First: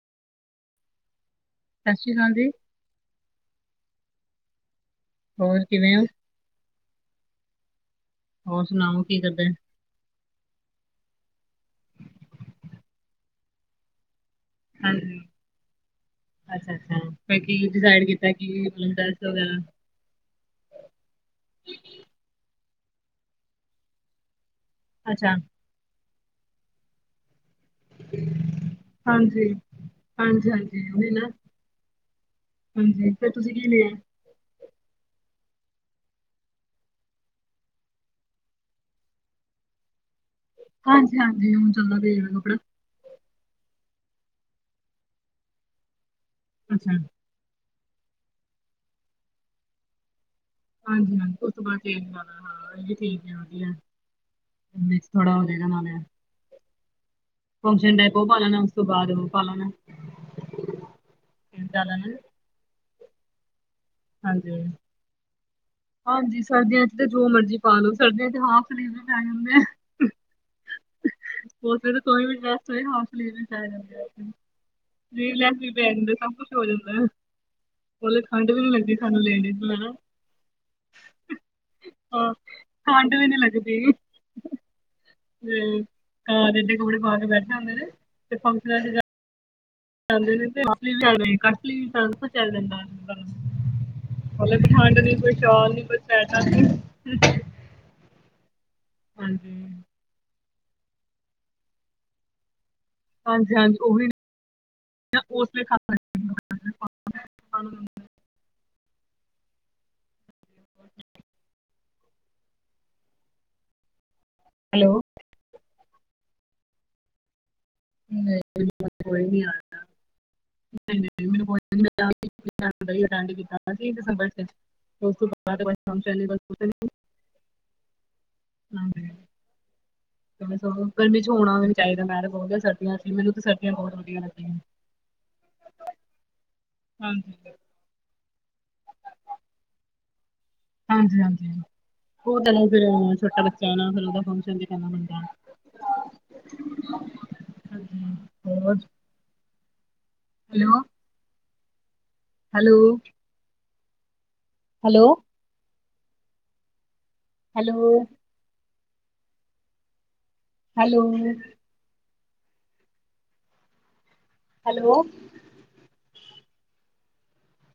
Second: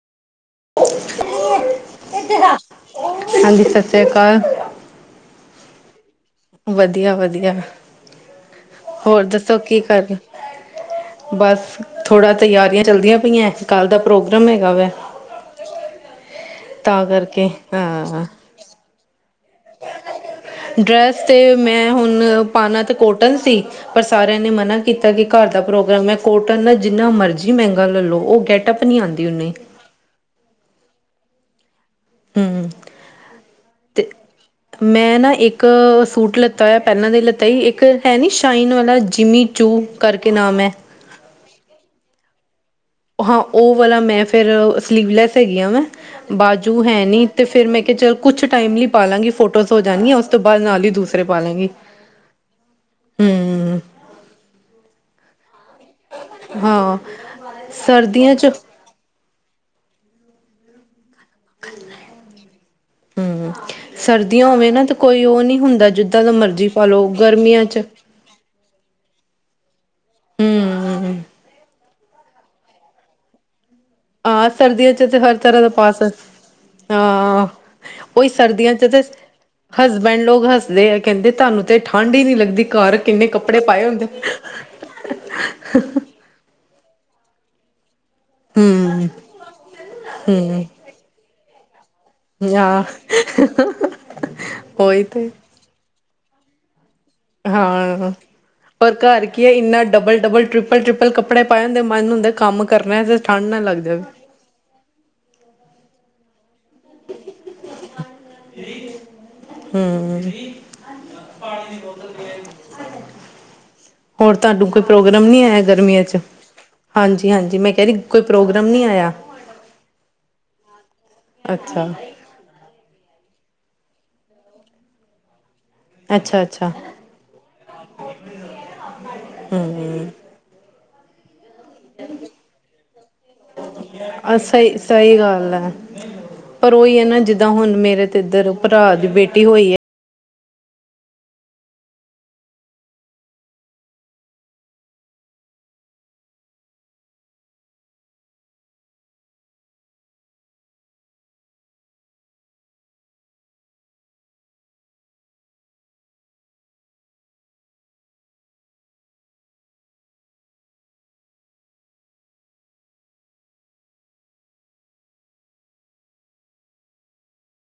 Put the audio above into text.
ਸਤਿ ਸ਼੍ਰੀ ਅਕਾਲ ਜੀ, ਹਾਂਜੀ ਸਤਿ ਸ਼੍ਰੀ ਅਕਾਲ। ਹੋਰ ਕਿਵੇਂ ਓ? ਵਧੀਆ ਵਧੀਆ। ਹੋਰ ਸੁਣਾਓ? ਕੀ ਹੋਰ ਕਰਦੇ? ਦੱਸੋ ਕੀ ਕਰਦੇ। ਬਸ ਥੋੜਾ ਤਿਆਰੀਆਂ ਚੱਲਦੀਆਂ ਪਈਆਂ ਕੱਲ੍ਹ ਦਾ। ਪ੍ਰੋਗਰਾਮ ਹੈਗਾ ਵਾ ਹਾਂਜੀ, ਤਾਂ ਕਰਕੇ ਹਾਂ। ਡੈਸ ਵਗੈਰਾ ਡਰੈਸ ਤੇ ਮੈਂ ਹੁਣ ਪਾਣਾ ਤਾਂ ਕੋਟਨ ਸੀ ਪਰ ਸਾਰਿਆਂ ਨੇ ਮਨਾ ਕੀਤਾ ਕੀ ਅੱਛਾ, ਘਰ ਦਾ ਪ੍ਰੋਗਰਾਮ ਮੈਂ ਕੋਟਨ ਨਾਲ ਜਿੰਨਾ ਮਰਜ਼ੀ ਮਹਿੰਗਾ ਲੈ ਲਉ ਉਹ ਗੈਟਅਪ ਨਹੀਂ ਆਂਦੀ ਓਨੇ, ਹਾਂਜੀ ਹਾਂਜੀ ਓਹੀ ਨਾ। ਹੂੰ ਹਾਂਜੀ ਫਿਰ ਤੁਸੀਂ ਕੀ ਲਿਆ? ਤੇ। ਮੈਂ ਨਾ ਇੱਕ ਸੂਟ ਲਿੱਤਾ ਹੋਇਆ ਪਹਿਲਾਂ ਦੇ ਲੀਤਾ ਸੀ ਇੱਕ ਹੈ ਨਹੀਂ ਸ਼ਾਈਨ ਵਾਲਾ ਜਿਮੀ ਚੁ ਕਰਕੇ ਨਾਮ ਐ। ਹਾਂਜੀ ਹਾਂਜੀ ਹੁਣ ਚੱਲਦਾ ਪਿਆ ਕੱਪੜਾ। ਹਾਂ ਉਹ ਵਾਲਾ ਮੈਂ ਫੇਰ ਸਲੀਵਲੈਸ ਹੈਗੀ ਆ ਵੈ ਬਾਜੂ ਅੱਛਾ। ਹੈ ਨੀ। ਤੇ ਫਿਰ ਮੈਂ ਕਿਹਾ ਚੱਲ ਕੁਛ ਟਾਈਮ ਲਈ ਪਾ ਲਾਂਗੀ ਫੋਟੋਜ਼ ਹੋ ਜਾਣੀਆਂ ਉਸ ਤੋਂ ਬਾਅਦ ਨਾਲ ਹੀ ਹਾਂਜੀ ਦੂਸਰੇ ਹਾਂਜੀ ਪਾ ਉਸ ਤੋਂ ਲਾਂਗੀ ਬਾਅਦ ਚੇਂਜ [unintelligible] ਠੀਕ ਆ ਵਧੀਆ। ਹੂੰ [unintelligible] ਥੋੜਾ ਹੋਜੇਗਾ ਨਾਲੇ। ਹਾਂ। ਫੰਸ਼ਨ ਡਾਈ ਓ ਸਰਦੀਆਂ ਪਾ 'ਚ ਲੈਣਾ ਉਸ ਤੋਂ ਬਾਅਦ ਓ ਪਾ ਲੈਣਾ। ਹੂੰ, ਸਰਦੀਆਂ ਹਾਂਜੀ, ਹੋਵੇ ਨਾ ਤਾਂ ਕੋਈ ਓ ਨਹੀਂ ਹੁੰਦਾ ਜਿੱਦਾਂ ਦਾ ਹਾਂਜੀ ਮਰਜ਼ੀ ਸਰਦੀਆਂ ਪਾ ਚ ਤੇ ਲਓ ਜੋ ਮਰਜੀ ਗਰਮੀਆਂ ਪਾ ਚ। ਲੋ ਸਰਦੀਆਂ ਚੇ ਹਾਫ ਸਲੀਵ ਵੀ ਪੈ ਜਾਂਦੇ ਆ। ਹੂੰ ਉਸੇ ਤੂੰ ਵੀ ਬਸ ਹਸਟਲੀ ਜਾਂਦੇ ਆ। ਹਾਂ ਸਰਦੀਆਂ 'ਚ ਤੇ ਸਲੀਵ ਹਰ ਲੈਸ ਤਰ੍ਹਾਂ ਦਾ ਵੀ ਪਾ ਪੈ ਸਕ ਜਾਂਦੇ ਸਭ ਕੁਛ ਹੋ ਜਾਂਦਾ ਹਾਂ ਮਤਲਬ ਉਹੀ ਠੰਡ ਵੀ ਨੀ ਸਰਦੀਆਂ 'ਚ ਲੈਂਦੀ। ਜੇ ਤੇ ਸਾਨੂੰ ਲੈਣੇ। ਹਸਬੈਂਡ ਲੋਕ ਹੱਸਦੇ ਆ ਕਹਿੰਦੇ ਤੁਹਾਨੂੰ ਤੇ ਠੰਢ ਹੀ ਹਾਂ ਨੀ ਲੱਗਦੀ ਘਰ ਠੰਡ ਕਿੰਨੇ ਕੱਪੜੇ ਪਾਏ ਹੁੰਦੇ। ਘਰ ਏਡੇ ਕੱਪੜੇ ਪਾ ਕੇ ਬੈਠੇ ਹੁੰਦੇ ਨੇ ਤੇ ਫੰਗਸ਼ਾਨਾ ਚ ਜਾ ਕੇ। ਹੂੰ, ਜਾਂਦੇ ਨੇ ਹੂੰ, [inaudible] ਵੀ ਜਾਂਦੇ। ਚੱਲ ਜਾਂਦਾ ਆ ਮਤਲਬ ਵੀ ਠੰਡ ਉਹੀ ਨੀ ਤੇ ਕੋਈ ਸ਼ਾਲ ਨੀ ਕੋਈ [unintelligible] ਹਾਂ ਔਰ ਘਰ ਕੀ ਐ ਹਾਂਜੀ ਇੰਨਾ ਡਬਲ ਡਬਲ ਟ੍ਰਿਪਲ ਟ੍ਰਿਪਲ ਕੱਪੜੇ ਪਾਏ ਹੁੰਦੇ ਮਨ ਹੁੰਦੇ ਕੰਮ ਕਰਨਾ। ਠੰਢ ਹਾਂਜੀ ਨਾ ਲੱਗ ਹਾਂਜੀ ਜਾਵੇ ਉਹੀ ਉਸ [unintelligible] [unintelligible] ਹਮ। ਪਾਣੀ ਦੀ ਬੋਤਲ ਦੇ ਆਈ। ਹੋਰ ਤੁਹਾਨੂੰ ਕੋਈ ਹੈਲੋ ਪ੍ਰੋਗਰਾਮ ਨੀ ਆਇਆ ਗਰਮੀਆਂ 'ਚ, ਹਾਂਜੀ-ਹਾਂਜੀ ਮੈਂ ਕੈਦੀ ਕੋਈ ਪ੍ਰੋਗਰਾਮ ਨੀ ਆਇਆ? ਨਹੀਂ-ਨਹੀਂ ਮੈਨੂੰ ਕੋਈ। ਅੱਛਾ [unintelligible] ਪ੍ਰੋਗਰਾਮ ਅਟੈਂਡ ਕੀਤਾ ਸੀ, ਦਸੰਬਰ 'ਚ ਉਸ ਬਾਅਦ ਕੋਈ ਫੰਕਸ਼ਨ ਅੱਛਾ ਨੀ। ਅੱਛਾ [unintelligible] ਹਾਂਜੀ। ਹਾਂਜੀ। ਇਨੇ ਸੋਹਲ, ਪਿੰਡ 'ਚ ਹੋਣਾ ਵੀ ਨੀ। ਚਾਈਦਾ, ਮੈ ਤੇ ਬਹੁਤੀਆਂ ਸਰਦੀਆਂ ਸੀ, ਮੈਨੂੰ ਤੇ ਸਰਦੀਆਂ ਬਹੁਤ ਵਧੀਆ ਆ ਲੱਗਦੀਆਂ ਨੇ। ਸਹੀ ਸਹੀ ਗੱਲ ਹੈ ਪਰ ਉਹੀ ਐ ਨਾ, ਜਿੱਦਾਂ ਹੁਣ ਮੇਰੇ ਤੇ ਇੱਧਰ ਭਰਾ ਦੀ ਬੇਟੀ ਹੋਈ ਐ ਹਾਂਜੀ-ਹਾਂਜੀ, ਉਹ ਤਾਂ ਹੈ ਈ, ਫੇਰ ਛੋਟਾ ਬੱਚਾ ਏ ਨਾ ਫਿਰ ਉਹਦਾ ਫੰਕਸ਼ਨ ਤੇ ਕਰਨਾ ਪੈਂਦਾ। ਹਾਂਜੀ ਹੋਰ। Hello. Hello. Hello. Hello. Hello. Hello.